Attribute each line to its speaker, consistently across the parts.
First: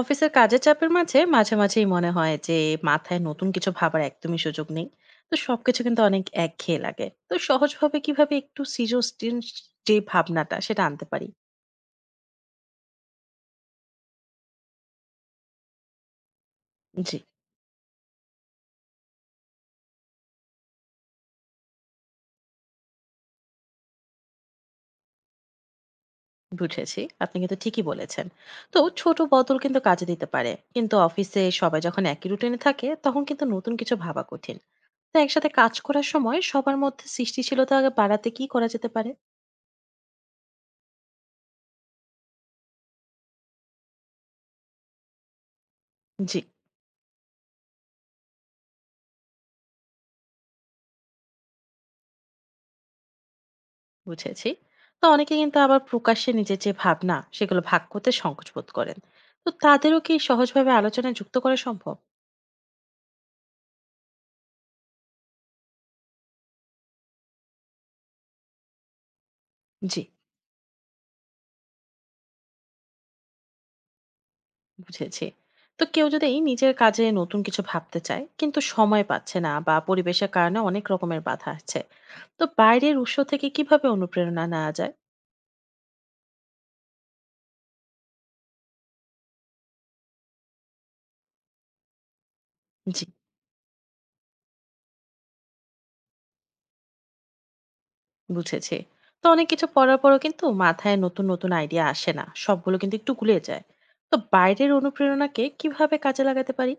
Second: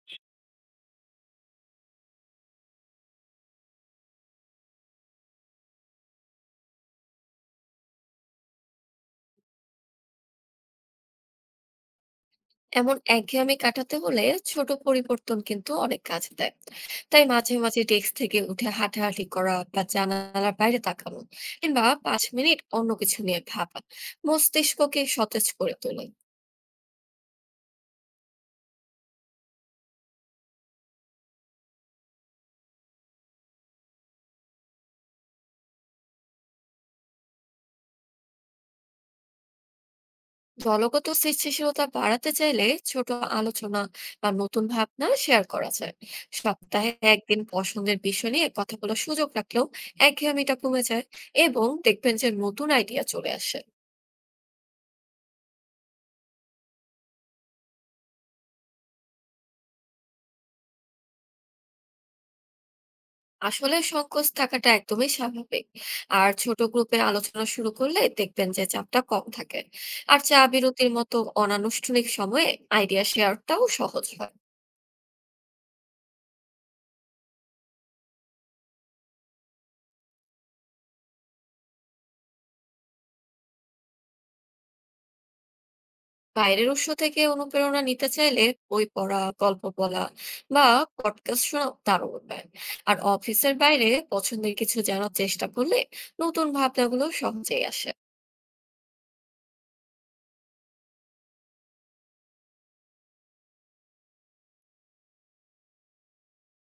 Speaker 1: অফিসের কাজের চাপের মাঝে মাঝে মাঝেই মনে হয় যে মাথায় নতুন কিছু ভাবার একদমই সুযোগ নেই। তো সবকিছু কিন্তু অনেক একঘেয়ে লাগে। তো সহজভাবে কিভাবে একটু সৃজনশীল যে ভাবনাটা সেটা আনতে পারি?
Speaker 2: এমন একঘেয়েমি কাটাতে হলে ছোট পরিবর্তন কিন্তু অনেক কাজে দেয়।
Speaker 1: জি,
Speaker 2: তাই মাঝে মাঝে ডেস্ক থেকে উঠে হাঁটাহাঁটি করা বা জানালার বাইরে তাকানো কিংবা 5 মিনিট অন্য কিছু নিয়ে ভাবা মস্তিষ্ককে সতেজ করে তোলে।
Speaker 1: বুঝেছি, আপনি কিন্তু ঠিকই বলেছেন। তো ছোট বদল কিন্তু কাজে দিতে পারে, কিন্তু অফিসে সবাই যখন একই রুটিনে থাকে তখন কিন্তু নতুন কিছু ভাবা কঠিন। তো একসাথে কাজ করার সময় সবার মধ্যে সৃষ্টিশীলতা বাড়াতে কি করা যেতে পারে?
Speaker 2: দলগত সৃষ্টিশীলতা বাড়াতে চাইলে ছোট আলোচনা বা নতুন ভাবনা শেয়ার করা যায়।
Speaker 1: জি,
Speaker 2: সপ্তাহে একদিন পছন্দের বিষয় নিয়ে কথা বলার সুযোগ রাখলেও একঘেয়েমিটা কমে যায় এবং দেখবেন যে নতুন আইডিয়া চলে আসে।
Speaker 1: বুঝেছি। তো অনেকে কিন্তু আবার প্রকাশ্যে নিজের যে ভাবনা সেগুলো ভাগ করতে সংকোচ বোধ করেন। তো তাদেরও কি সহজভাবে আলোচনায় যুক্ত করা সম্ভব?
Speaker 2: আসলে সংকোচ থাকাটা একদমই স্বাভাবিক। আর ছোট গ্রুপে আলোচনা শুরু করলে দেখবেন যে চাপটা কম থাকে।
Speaker 1: জি,
Speaker 2: আর চা বিরতির মতো অনানুষ্ঠানিক সময়ে আইডিয়া শেয়ারটাও সহজ হয়।
Speaker 1: বুঝেছি। তো কেউ যদি এই নিজের কাজে নতুন কিছু ভাবতে চায় কিন্তু সময় পাচ্ছে না বা পরিবেশের কারণে অনেক রকমের বাধা আছে, তো বাইরের উৎস থেকে কিভাবে অনুপ্রেরণা নেওয়া যায়?
Speaker 2: বাইরের উৎস থেকে অনুপ্রেরণা নিতে চাইলে বই পড়া, গল্প বলা বা পডকাস্ট শোনা দারুণ উপায়। আর
Speaker 1: জি,
Speaker 2: অফিসের বাইরে পছন্দের কিছু জানার চেষ্টা করলে নতুন ভাবনাগুলো সহজেই আসে।
Speaker 1: বুঝেছি। তো অনেক কিছু পড়ার পরও কিন্তু মাথায় নতুন নতুন আইডিয়া আসে না, সবগুলো কিন্তু একটু গুলিয়ে যায়। তো বাইরের অনুপ্রেরণাকে কিভাবে কাজে লাগাতে পারি?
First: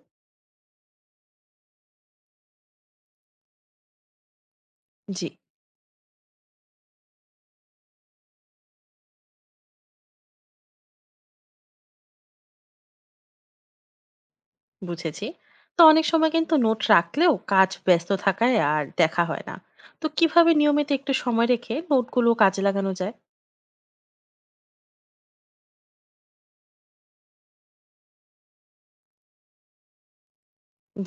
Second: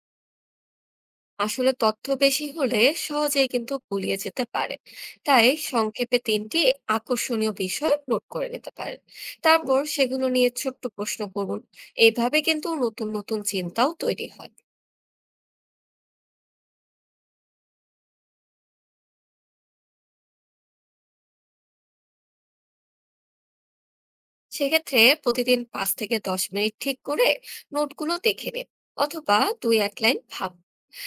Speaker 2: আসলে তথ্য বেশি হলে সহজেই কিন্তু গুলিয়ে যেতে পারে।
Speaker 1: জি,
Speaker 2: তাই সংক্ষেপে তিনটি আকর্ষণীয় বিষয় নোট করে নিতে পারেন। তারপর সেগুলো নিয়ে ছোট্ট প্রশ্ন করুন। এইভাবে কিন্তু নতুন নতুন চিন্তাও তৈরি হয়।
Speaker 1: বুঝেছি। তো অনেক সময় কিন্তু নোট রাখলেও কাজ ব্যস্ত থাকায় আর দেখা হয় না। তো কিভাবে নিয়মিত একটু সময় রেখে নোটগুলো কাজে লাগানো যায়?
Speaker 2: সেক্ষেত্রে প্রতিদিন 5 থেকে 10 মিনিট ঠিক করে নোটগুলো দেখে নিন, অথবা দুই এক লাইন ভাব।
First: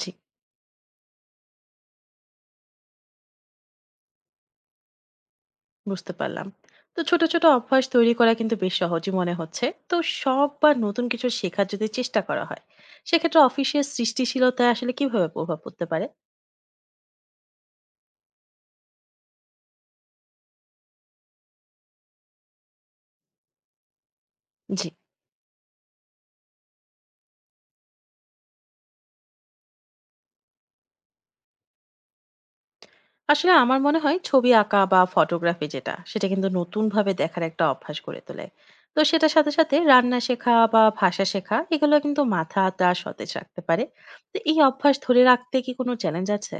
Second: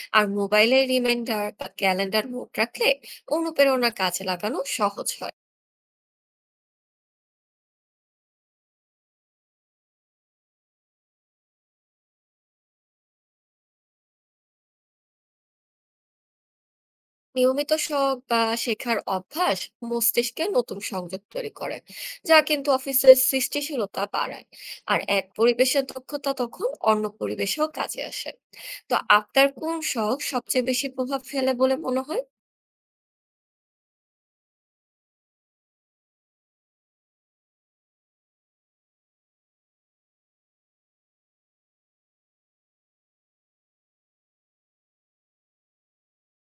Speaker 1: জি,
Speaker 2: আর মোবাইলে রিমাইন্ডার বা ক্যালেন্ডার নোট রাখলে অনুপ্রেরণা কাজে লাগানো সহজ হয়।
Speaker 1: বুঝতে পারলাম। তো ছোট ছোট অভ্যাস তৈরি করা কিন্তু বেশ সহজই মনে হচ্ছে। তো সব বা নতুন কিছু শেখার যদি চেষ্টা করা হয়, সেক্ষেত্রে অফিসের সৃষ্টিশীলতায় আসলে কিভাবে প্রভাব পড়তে পারে?
Speaker 2: নিয়মিত শখ বা শেখার অভ্যাস মস্তিষ্কে নতুন সংযোগ তৈরি করে, যা কিন্তু অফিসের সৃষ্টিশীলতা বাড়ায়।
Speaker 1: জি।
Speaker 2: আর এক পরিবেশের দক্ষতা তখন অন্য পরিবেশেও কাজে আসে। তো আপনার কোন শখ সবচেয়ে বেশি প্রভাব ফেলে বলে মনে হয়?
Speaker 1: আসলে আমার মনে হয় ছবি আঁকা বা ফটোগ্রাফি যেটা, সেটা কিন্তু নতুন ভাবে দেখার একটা অভ্যাস গড়ে তোলে। তো সেটার সাথে সাথে রান্না শেখা বা ভাষা শেখা, এগুলো কিন্তু মাথাটা সতেজ রাখতে পারে। তো এই অভ্যাস ধরে রাখতে কি কোনো চ্যালেঞ্জ আছে?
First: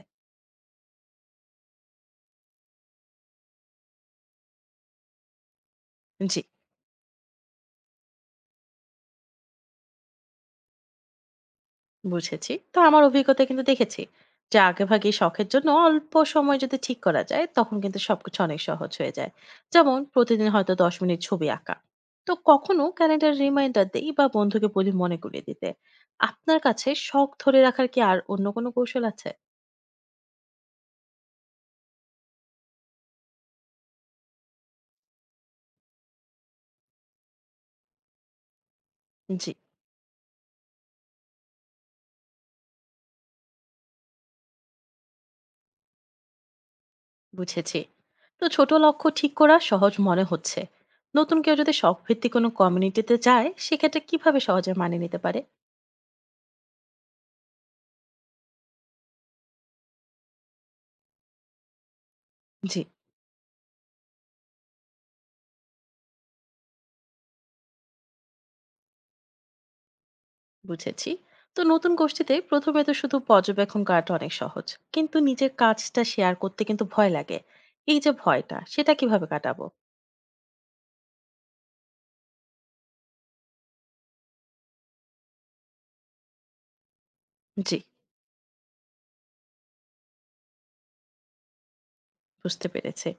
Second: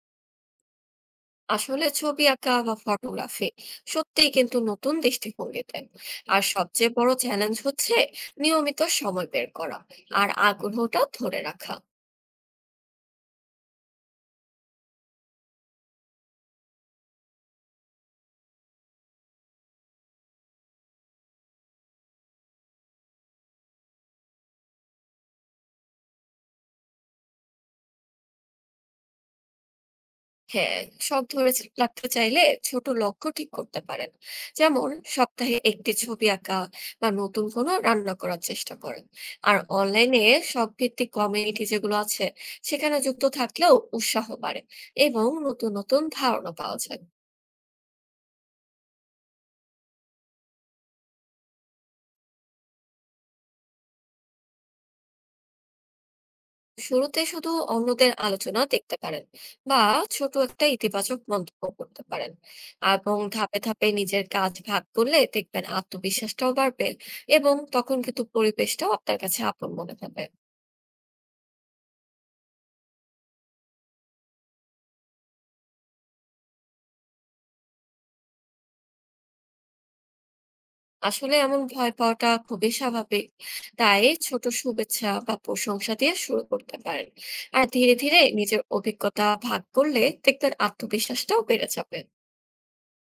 Speaker 2: আসলে ছবি আঁকা বা ফটোগ্রাফি সত্যিই কিন্তু নতুন দৃষ্টিভঙ্গি দেয়।
Speaker 1: জি,
Speaker 2: আর সবচেয়ে বড় চ্যালেঞ্জ হচ্ছে নিয়মিত সময় বের করা আর আগ্রহটা ধরে রাখা।
Speaker 1: বুঝেছি। তো আমার অভিজ্ঞতায় কিন্তু দেখেছি যে আগেভাগে শখের জন্য অল্প সময় যদি ঠিক করা যায় তখন কিন্তু সবকিছু অনেক সহজ হয়ে যায়। যেমন প্রতিদিন হয়তো ১০ মিনিট ছবি আঁকা। তো কখনো ক্যালেন্ডার রিমাইন্ডার দেই বা বন্ধুকে বলি মনে করিয়ে দিতে। আপনার কাছে শখ ধরে রাখার কি আর অন্য কোনো কৌশল আছে?
Speaker 2: হ্যাঁ, শখ ধরে রাখতে চাইলে ছোট লক্ষ্য ঠিক করতে পারেন। যেমন সপ্তাহে একটি ছবি আঁকা বা নতুন কোনো রান্না করার চেষ্টা করেন।
Speaker 1: জি,
Speaker 2: আর অনলাইনে শখ ভিত্তিক কমিউনিটি যেগুলো আছে, সেখানে যুক্ত থাকলেও উৎসাহ বাড়ে এবং নতুন নতুন ধারণা পাওয়া যায়।
Speaker 1: বুঝেছি। তো ছোট লক্ষ্য ঠিক করা সহজ মনে হচ্ছে। নতুন কেউ যদি শখভিত্তিক কোনো কমিউনিটিতে যায় সেক্ষেত্রে কিভাবে সহজে মানিয়ে নিতে পারে?
Speaker 2: শুরুতে শুধু অন্যদের আলোচনা দেখতে পারেন, বা ছোট একটা ইতিবাচক মন্তব্য করতে পারেন।
Speaker 1: জি,
Speaker 2: এবং ধাপে ধাপে নিজের কাজ ভাগ করলে দেখবেন আত্মবিশ্বাসটাও বাড়বে, এবং তখন কিন্তু পরিবেশটাও আপনার কাছে আপন মনে হবে।
Speaker 1: বুঝেছি। তো নতুন গোষ্ঠীতে প্রথমে তো শুধু পর্যবেক্ষণ করাটা অনেক সহজ, কিন্তু নিজের কাজটা শেয়ার করতে কিন্তু ভয় লাগে। এই যে ভয়টা, সেটা কিভাবে কাটাবো?
Speaker 2: আসলে এমন ভয় পাওয়াটা খুবই স্বাভাবিক। তাই ছোট শুভেচ্ছা বা প্রশংসা দিয়ে শুরু করতে পারেন। আর
Speaker 1: জি,
Speaker 2: ধীরে ধীরে নিজের অভিজ্ঞতা ভাগ করলে দেখবেন আত্মবিশ্বাসটাও বেড়ে যাবে।
Speaker 1: বুঝতে পেরেছে।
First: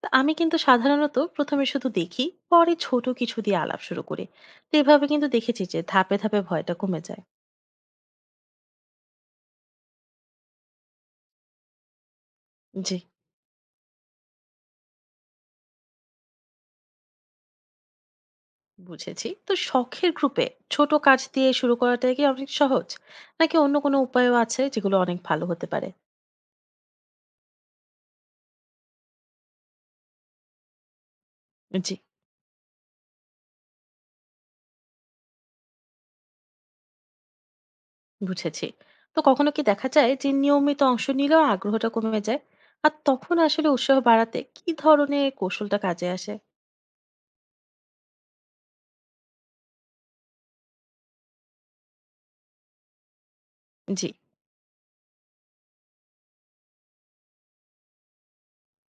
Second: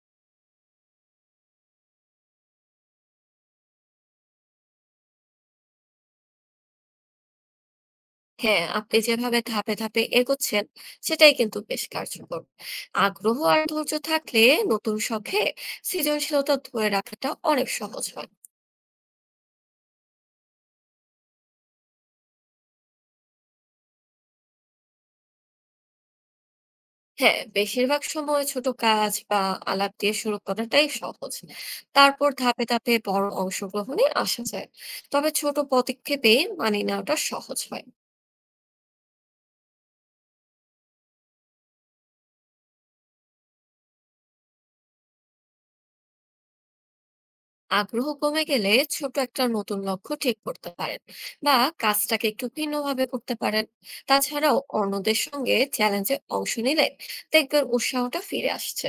Speaker 1: তা আমি কিন্তু সাধারণত প্রথমে শুধু দেখি, পরে ছোট কিছু দিয়ে আলাপ শুরু করি। তো এভাবে কিন্তু দেখেছি যে ধাপে ধাপে ভয়টা কমে যায়।
Speaker 2: হ্যাঁ, আপনি যেভাবে ধাপে ধাপে এগোচ্ছেন, সেটাই কিন্তু বেশ কার্যকর।
Speaker 1: জি,
Speaker 2: আগ্রহ আর ধৈর্য থাকলে নতুন শখে সৃজনশীলতা ধরে রাখাটা অনেক সহজ হয়।
Speaker 1: বুঝেছি। তো শখের গ্রুপে ছোট কাজ দিয়ে শুরু করাটা কি অনেক সহজ, নাকি অন্য কোনো উপায়ও আছে যেগুলো অনেক ভালো হতে পারে?
Speaker 2: হ্যাঁ, বেশিরভাগ সময় ছোট কাজ বা আলাপ দিয়ে শুরু করাটাই সহজ।
Speaker 1: জি,
Speaker 2: তারপর ধাপে ধাপে বড় অংশগ্রহণে আসা যায়। তবে ছোট পদক্ষেপে মানিয়ে নেওয়াটা সহজ হয়।
Speaker 1: বুঝেছি। তো কখনো কি দেখা যায় যে নিয়মিত অংশ নিলেও আগ্রহটা কমে যায়? আর তখন আসলে উৎসাহ বাড়াতে কি ধরনের কৌশলটা কাজে আসে?
Speaker 2: আগ্রহ কমে গেলে ছোট একটা নতুন লক্ষ্য ঠিক করতে পারেন, বা কাজটাকে একটু ভিন্নভাবে করতে পারেন।
Speaker 1: জি,
Speaker 2: তাছাড়াও অন্যদের সঙ্গে চ্যালেঞ্জে অংশ নিলে দেখবেন উৎসাহটা ফিরে আসছে।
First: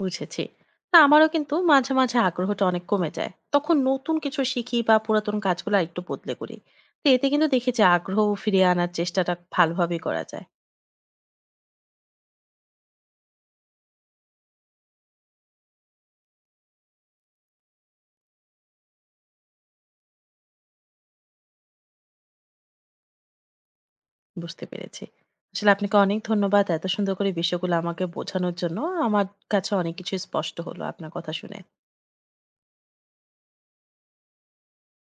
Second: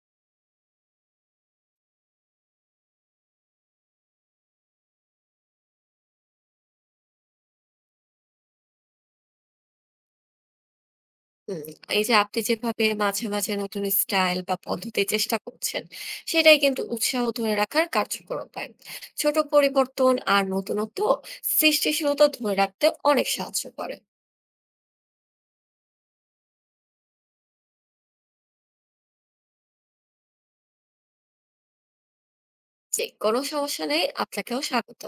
Speaker 1: বুঝেছি। না, আমারও কিন্তু মাঝে মাঝে আগ্রহটা অনেক কমে যায়, তখন নতুন কিছু শিখি বা পুরাতন কাজগুলো একটু বদলে করি। তো এতে কিন্তু দেখি যে আগ্রহ ফিরিয়ে আনার চেষ্টাটা ভালোভাবেই করা যায়।
Speaker 2: হুম, এই যে আপনি যেভাবে মাঝে মাঝে নতুন স্টাইল বা পদ্ধতি চেষ্টা করছেন, সেটাই কিন্তু উৎসাহ ধরে রাখার কার্যকর উপায়। ছোট পরিবর্তন আর নতুনত্ব সৃষ্টিশীলতা ধরে রাখতে অনেক সাহায্য করে।
Speaker 1: বুঝতে পেরেছি। আসলে আপনাকে অনেক ধন্যবাদ এত সুন্দর করে বিষয়গুলো আমাকে বোঝানোর জন্য। আমার কাছে অনেক কিছু স্পষ্ট হলো আপনার কথা শুনে।
Speaker 2: যে কোনো সমস্যা নেই, আপনাকেও স্বাগত।